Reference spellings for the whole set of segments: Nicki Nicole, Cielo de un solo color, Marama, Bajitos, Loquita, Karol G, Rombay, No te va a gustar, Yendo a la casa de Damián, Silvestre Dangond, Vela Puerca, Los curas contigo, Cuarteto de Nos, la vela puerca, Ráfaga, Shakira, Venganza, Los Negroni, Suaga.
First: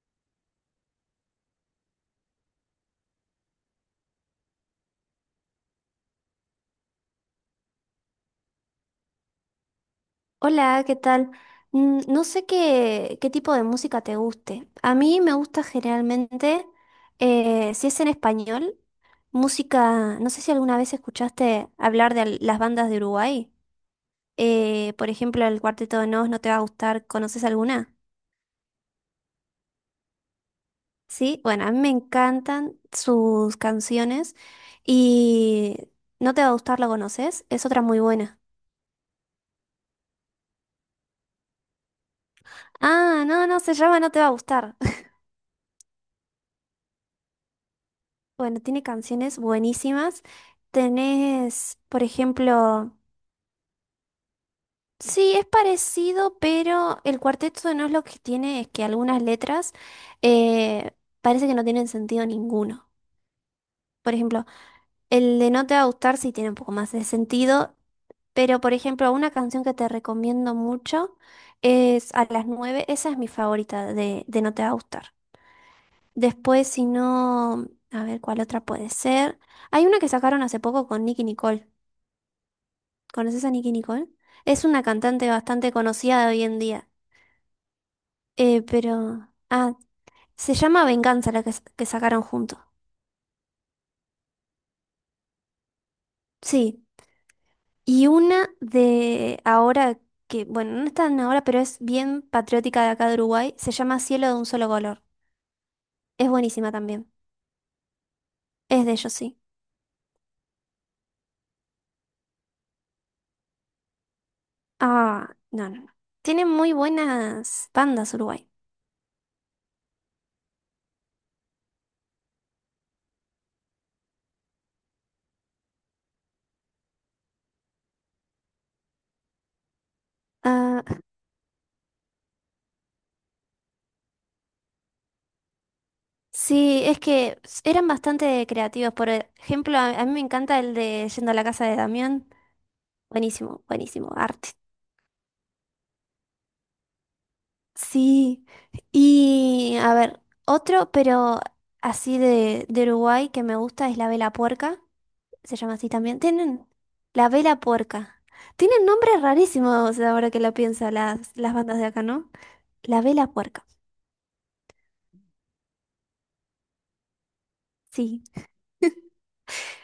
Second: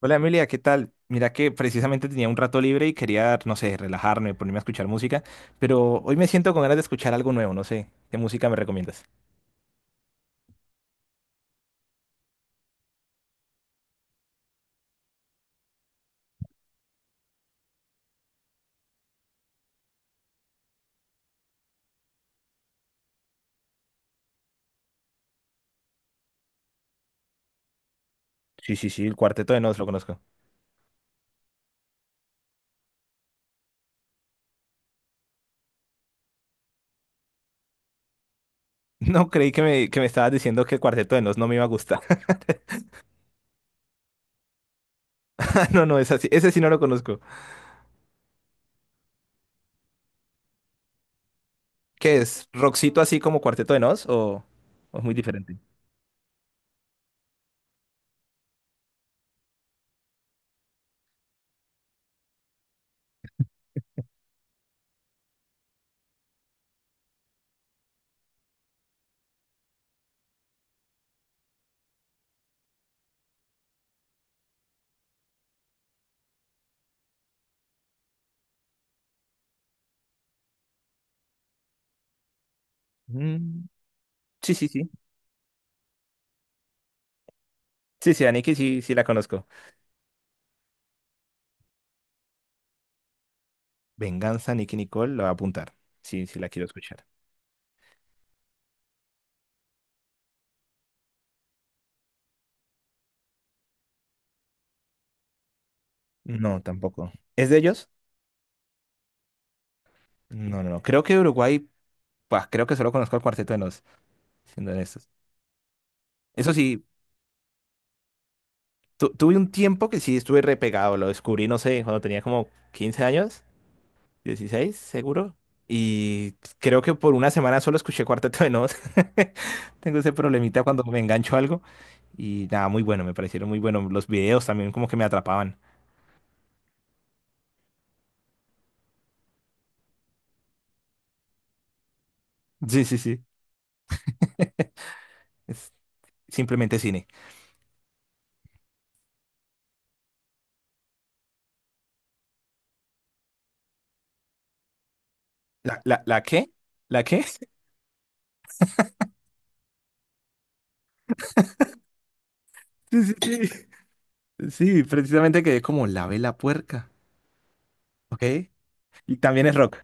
Hola Emilia, ¿qué tal? Mira que precisamente tenía un rato libre y quería, no sé, relajarme, ponerme a escuchar música, pero hoy me siento con ganas de escuchar algo nuevo, no sé, ¿qué música me recomiendas? Hola, ¿qué tal? No sé qué tipo de música te guste. A mí me gusta generalmente, si es en español, música, no sé si alguna vez escuchaste hablar de las bandas de Uruguay. Por ejemplo, el Cuarteto de Nos, ¿no te va a gustar? ¿Conoces alguna? Sí, sí, sí, el Cuarteto de Nos lo conozco. Sí, bueno, a mí me encantan sus canciones y ¿no te va a gustar? ¿La conoces? Es otra muy buena. No creí que que me estabas diciendo que el Cuarteto de Nos no me iba a gustar. Ah, no, no, se llama No te va a gustar. No, no, es así, ese sí no lo conozco. Bueno, tiene canciones buenísimas. Tenés, por ¿Qué es? ejemplo, ¿Rockcito así como Cuarteto de Nos o es muy sí, es diferente? parecido, pero el Cuarteto no, es lo que tiene es que algunas letras eh, parece que no tienen sentido ninguno. Por ejemplo, el de No te va a gustar sí tiene un poco más de sentido, pero por ejemplo, una canción que te recomiendo mucho es A las 9, esa es mi favorita de No te va a gustar. Después, si no, a ver cuál otra puede ser. Hay una que sacaron hace poco con Nicki Nicole. ¿Conoces a Mm, Nicki Nicole? sí, Es sí, una sí. cantante bastante conocida de hoy en día. Sí, sí, a Nicki sí, sí la Pero. conozco. Ah, se llama Venganza la que sacaron juntos. Venganza, Nicki Nicole, la voy a apuntar. Sí, sí la quiero Sí. escuchar. Y una de ahora, que, bueno, no es tan ahora, pero es bien patriótica de acá de Uruguay, se llama Cielo de un solo color. Es No, buenísima tampoco. también. ¿Es de ellos? Es de ellos, sí. No, no, no. Creo que Uruguay, pues creo que solo conozco el Cuarteto de Nos, siendo honestos. Ah, no, no, no. Tienen Eso muy sí, buenas bandas Uruguay. Tuve un tiempo que sí estuve repegado, lo descubrí, no sé, cuando tenía como 15 años, 16, seguro. Y creo que por una semana solo escuché Cuarteto de Nos. Tengo ese problemita cuando Ah, me engancho a algo. Y nada, muy bueno, me parecieron muy buenos. Los videos también como que me atrapaban. sí, es que eran bastante creativos. Por ejemplo, a mí me encanta el de Yendo a la casa de Damián. Sí, sí, sí. Buenísimo, buenísimo, arte. Es simplemente cine. Sí, y a ver, otro, pero así de Uruguay que me gusta es la vela puerca, se llama ¿La, así la, también. la qué? Tienen ¿La qué? la vela puerca. Tienen nombres rarísimos ahora que lo pienso las bandas de acá, ¿no? La Sí, sí, vela sí. puerca, Sí, precisamente quedé como la vela puerca. Ok. sí. Y también es rock.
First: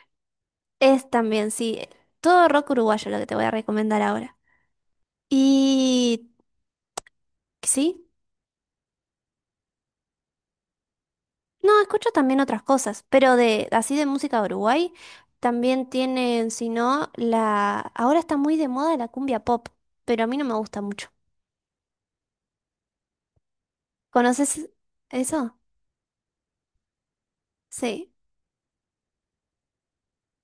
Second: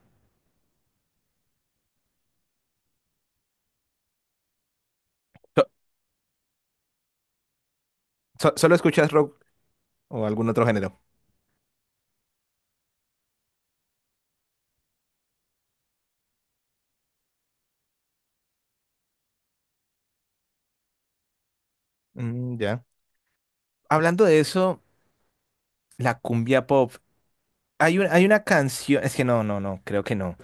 Es también, sí. Todo rock uruguayo lo que te voy a recomendar ahora. So- Y sí. ¿Solo escuchas rock o algún otro género? No, escucho también otras cosas, pero de así de música de Uruguay también tienen, si no, la ahora está muy de moda la cumbia pop, pero a mí no me gusta mucho. Mm, ya. Hablando de ¿Conoces eso, eso? la cumbia pop. Sí. Hay una canción, es que no, creo que no.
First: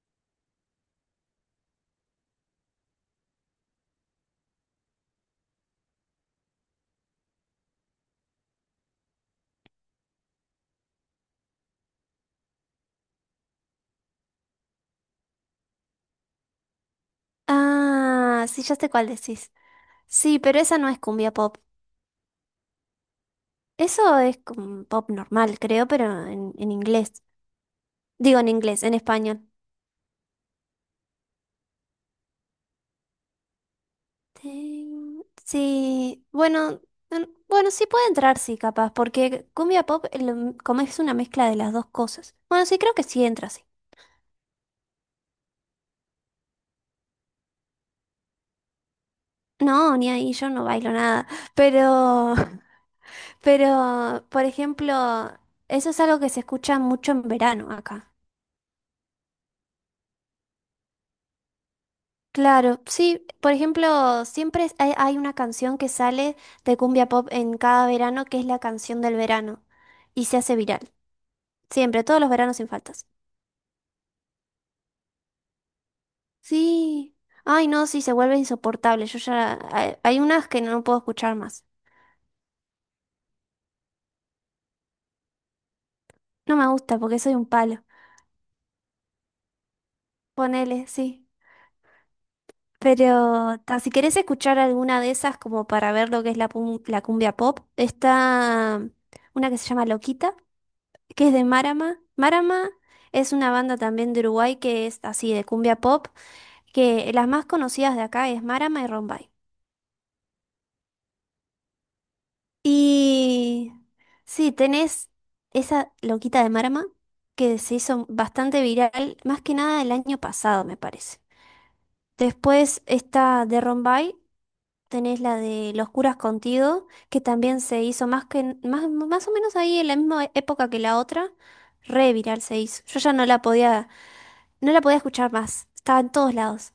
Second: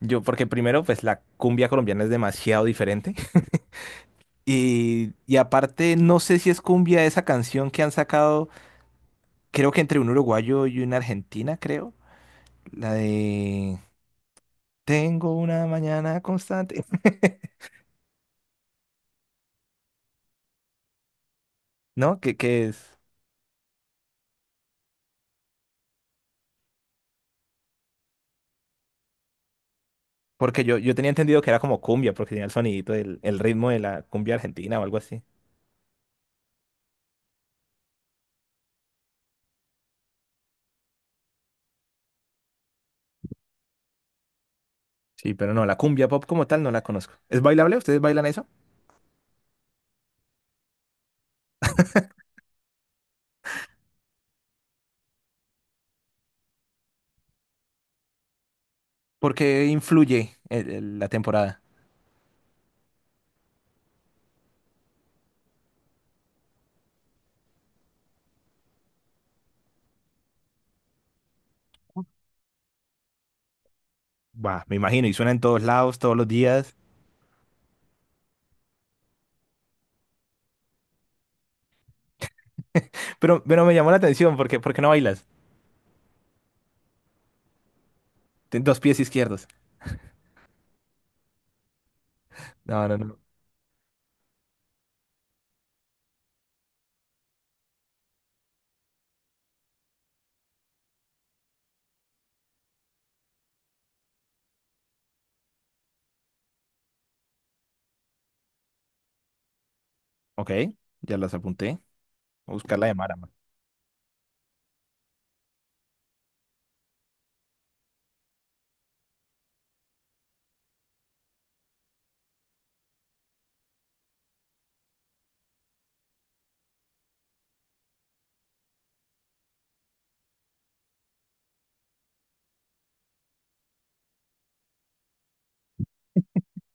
Yo, porque primero, pues la cumbia colombiana es demasiado diferente. Y aparte, no sé si es cumbia esa canción que han sacado, creo que entre un uruguayo y una argentina, creo. La de Tengo una mañana constante. Ah, sí, ya sé cuál decís. Sí, pero esa no es cumbia pop. ¿No? ¿Qué es? Eso es como pop normal, creo, pero en inglés. Digo en inglés, en español. Porque yo tenía entendido que era como cumbia, porque tenía el sonidito del el ritmo de la cumbia argentina o algo así. Sí, bueno, mm, bueno, sí puede entrar, sí, capaz, porque cumbia pop, como es una mezcla de las dos cosas. Bueno, sí, creo que sí entra, sí. Sí, pero no, la cumbia pop como tal no la conozco. ¿Es bailable? ¿Ustedes bailan eso? No, ni ahí, yo no bailo nada, pero, pero, por ejemplo, eso es algo que se escucha mucho en verano acá. Porque influye la temporada. Claro, sí, por ejemplo, siempre hay, hay una canción que sale de cumbia pop en cada verano, que es la canción del verano, y se hace viral, siempre, todos los veranos sin faltas. Bah, me imagino, y suena en todos lados, todos los días. Sí. Ay, no, sí, se vuelve insoportable. Yo ya. Hay unas que no puedo escuchar más. Pero me llamó la atención, porque, ¿por qué no bailas? No me gusta porque soy un palo. Ten dos pies izquierdos. Ponele, sí. No, no, no. Pero ta, si querés escuchar alguna de esas como para ver lo que es la cumbia pop, está una que se llama Loquita, que es de Marama. Marama es una banda también de Uruguay que es así de cumbia pop, que las más conocidas de acá es Marama y Rombay. Ok, ya las apunté. Voy a buscar la de Mara. Y sí, tenés esa loquita de Marama que se hizo bastante viral, más que nada el año pasado, me parece. Después está de Rombay, tenés la de Los curas contigo, que también se hizo más, más o menos ahí en la misma época que la otra, re viral se hizo. Yo ya no la podía, no la podía escuchar más, estaba en todos lados.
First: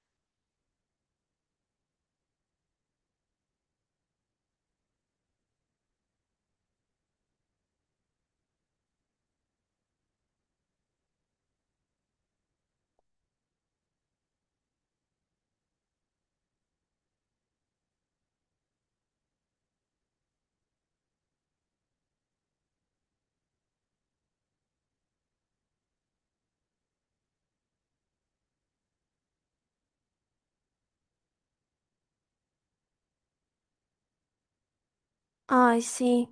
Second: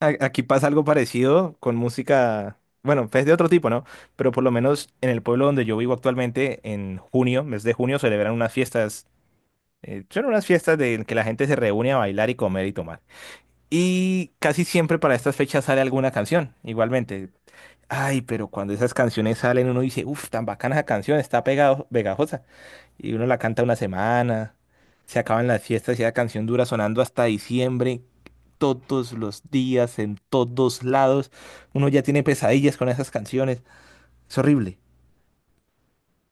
Aquí pasa algo parecido con música, bueno, es de otro tipo, ¿no? Pero por lo menos en el pueblo donde yo vivo actualmente, en junio, mes de junio, celebran unas fiestas, son unas fiestas de que la gente se reúne a bailar y comer y tomar. Y casi siempre para estas fechas sale alguna canción, igualmente. Ay, pero cuando esas canciones salen uno dice, uff, tan bacana esa canción, está pegado, pegajosa y uno la canta una semana, se acaban las fiestas y la canción dura sonando hasta diciembre, todos los días, en todos lados. Uno ya tiene pesadillas con esas canciones. Es horrible. Ay, sí,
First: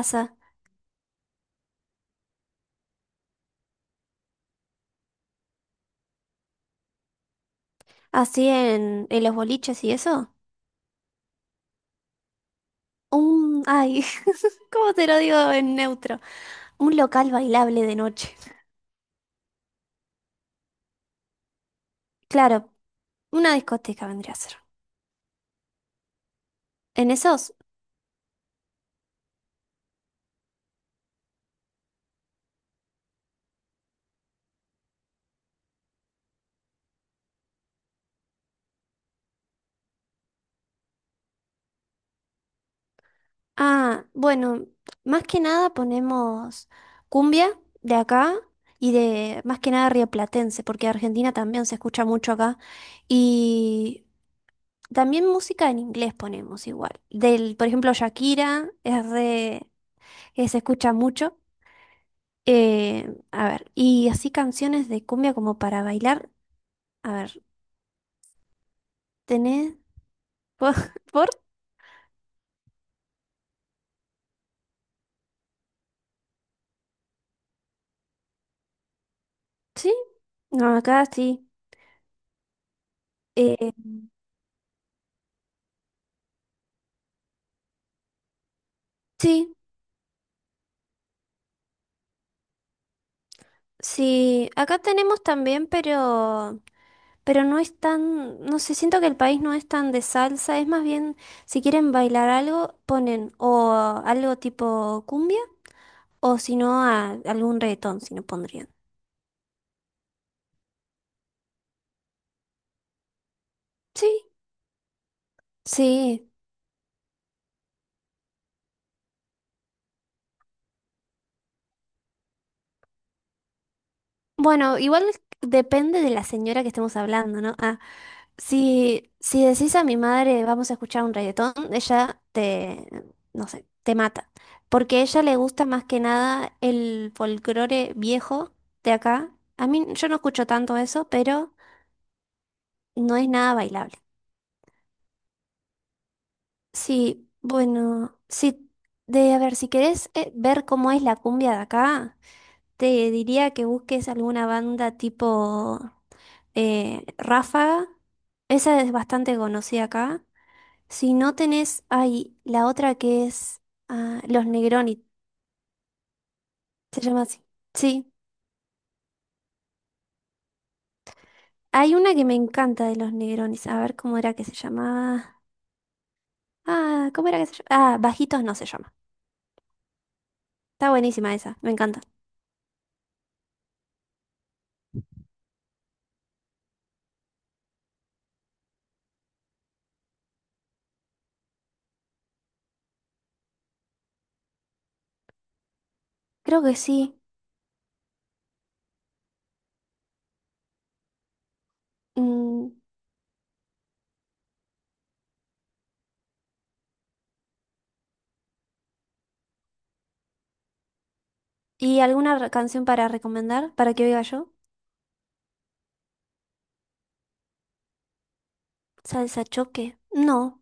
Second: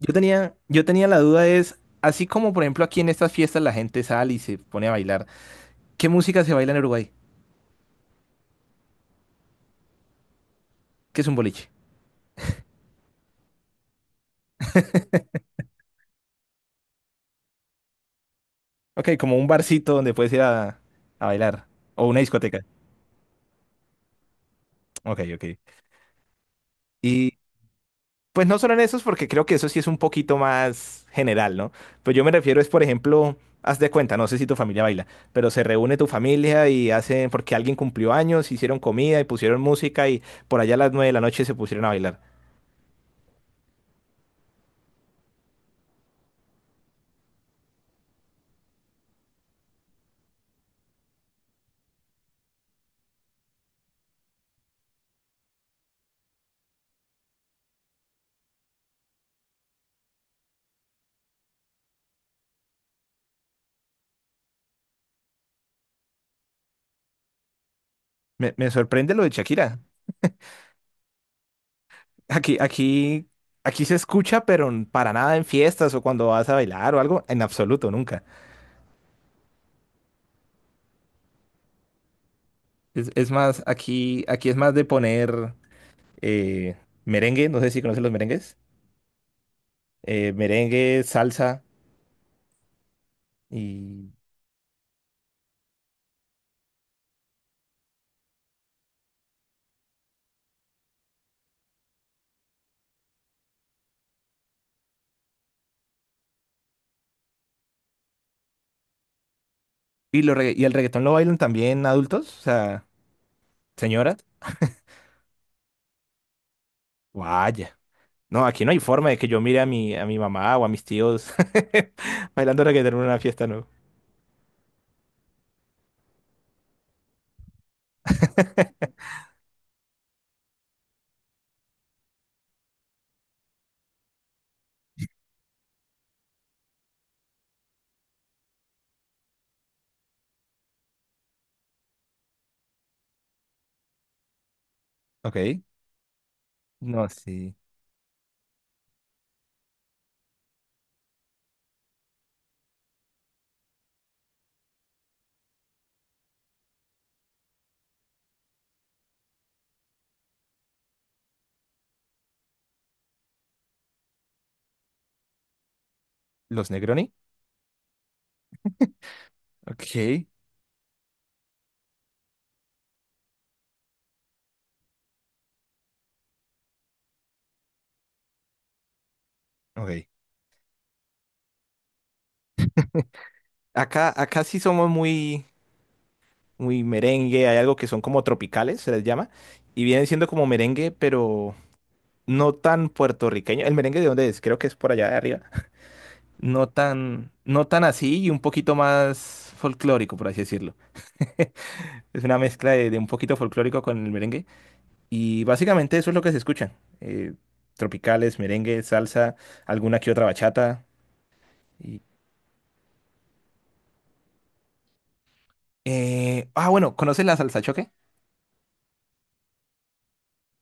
Yo tenía, yo tenía la duda es, así como por ejemplo aquí en estas fiestas la gente sale y se pone a bailar, ¿qué música se baila en Uruguay? Así en los boliches y eso. ¿Qué es un boliche? Un, ay, ¿cómo te lo digo en neutro? Un local bailable de noche. Ok, como un barcito donde puedes ir a bailar. O una discoteca. Claro, una discoteca vendría a ser. Ok, ok. En Y esos, pues no solo en esos, porque creo que eso sí es un poquito más general, ¿no? Pero yo me refiero es, por ejemplo, haz de cuenta, no sé si tu familia baila, pero se reúne tu familia y hacen, porque alguien cumplió años, hicieron comida y pusieron música y por allá a las nueve de la noche se pusieron a bailar. ah, bueno, más que nada ponemos cumbia de acá y de más que nada rioplatense, porque Argentina también se escucha mucho acá. Y también música en inglés ponemos igual. Del, por ejemplo, Shakira es re, que se escucha mucho. A ver, y así canciones de cumbia como para bailar. A ver, Me sorprende lo de ¿tenés? Shakira. ¿Por? por- Aquí, aquí, aquí se escucha, pero para nada en fiestas o cuando vas a bailar o algo, en absoluto, nunca. ¿Sí? No, acá sí. Es más, Eh, aquí es más de poner eh, merengue, no sé si conoces los merengues, sí, merengue, salsa. Y, sí. Acá tenemos también, pero no es tan, no sé, siento que el país no es tan de salsa, es más bien, si quieren bailar algo, ponen o algo tipo cumbia, o si no, algún reggaetón, si no pondrían. y, y el reggaetón lo bailan también adultos, o sea, señoras. Sí, sí. Vaya. No, aquí no hay forma de que yo mire a mi mamá o a mis tíos bailando reggaetón en una fiesta, ¿no? Bueno, igual depende de la señora que estemos hablando, ¿no? Ah, si, si decís a mi madre, vamos a escuchar un reggaetón, ella te, no sé, te mata. Porque a ella le gusta más que nada el folclore viejo de acá. A mí, yo no escucho tanto eso, pero no es nada bailable. Ok. No, Sí, sí. bueno, sí, de a ver, si querés ver cómo es la cumbia de acá, te diría que busques alguna banda tipo Ráfaga. Esa es bastante conocida acá. Si no tenés, hay la otra que es ah, Los Negroni, ¿Los se Negroni? llama así. Sí, Ok, hay una que me encanta de Los Negronis. A ver cómo era que se llamaba. Ah, ¿cómo era que se llamaba? Ah, Bajitos no se llama. ok. Está buenísima esa, me encanta. Acá, acá sí somos muy, muy merengue, hay algo que son como tropicales, se les llama, y vienen siendo como merengue, pero no tan puertorriqueño. ¿El merengue de dónde es? Creo que es por allá de arriba. Creo No que sí. tan, no tan así y un poquito más folclórico, por así decirlo. Es una Mm, mezcla de un poquito folclórico con el merengue. Y básicamente eso es lo que se escucha. eh, Tropicales, merengue, salsa, alguna que otra bachata. ¿Y y- alguna canción para recomendar para que oiga yo? Bueno, ¿conoces la salsa choque? Salsa choque. No,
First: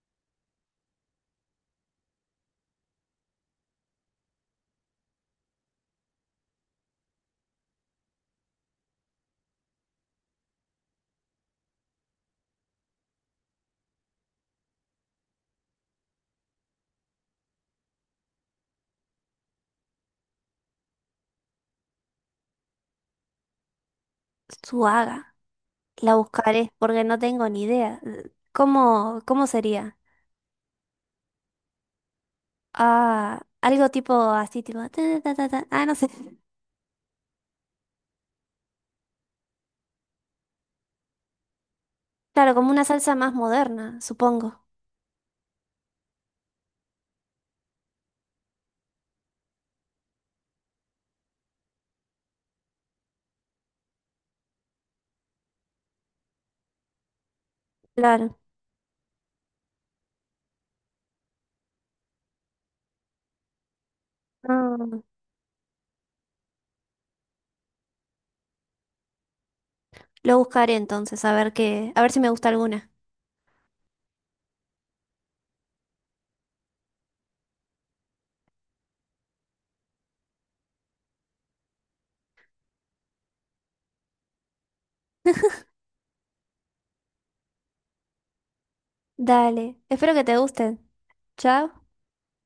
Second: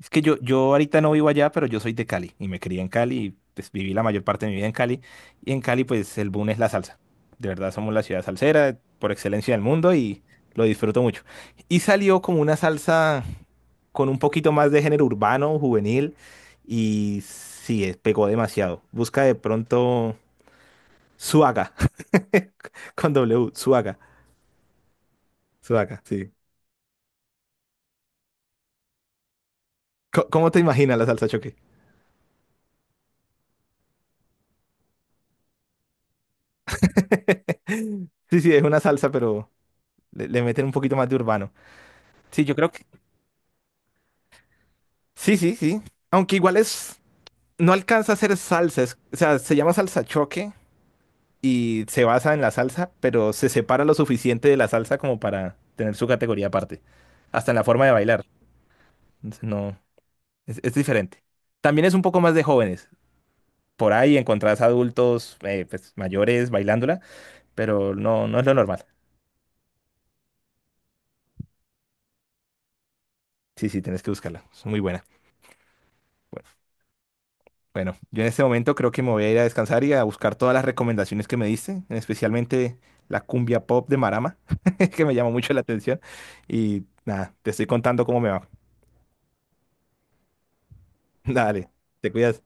Es que yo ahorita no vivo allá, pero yo soy de Cali y me crié en Cali y pues viví la mayor parte de mi vida en Cali. Y en Cali pues el boom es la salsa. De verdad somos la ciudad salsera por excelencia del mundo y lo disfruto mucho. Y salió como una salsa con un poquito más de género urbano, juvenil, y sí, pegó demasiado. Busca de pronto Suaga, con W, Suaga, Suaga. Suaga, La sí. buscaré porque no tengo ni idea. ¿Cómo sería? ¿Cómo te imaginas la salsa choque? Ah, algo tipo así, tipo... ta, ta, ta, ta. Ah, no sé. Sí, sí, es una salsa, pero le meten un poquito más de urbano. Sí, yo Claro, creo como que... una salsa más moderna, supongo. Sí, sí, sí. Aunque igual es... No alcanza a ser salsa, o sea, se llama salsa choque y se basa en la salsa, pero se separa lo suficiente de la salsa como para tener su categoría aparte, hasta en la forma de bailar. Claro. Entonces, no, es diferente. También es un poco más de jóvenes. Por ahí encontrás Ah, adultos pues, mayores bailándola, pero no, no es lo normal. lo buscaré entonces, a ver qué, a ver si me gusta alguna. Sí, sí, tienes que buscarla. Es muy buena. Bueno, bueno, yo en este momento creo que me voy a ir a descansar y a buscar todas las recomendaciones que me diste, especialmente la cumbia pop de Marama, que me llamó mucho la atención. Y nada, te estoy contando cómo me va. Dale, espero que te gusten. Dale, Chao. te cuidas.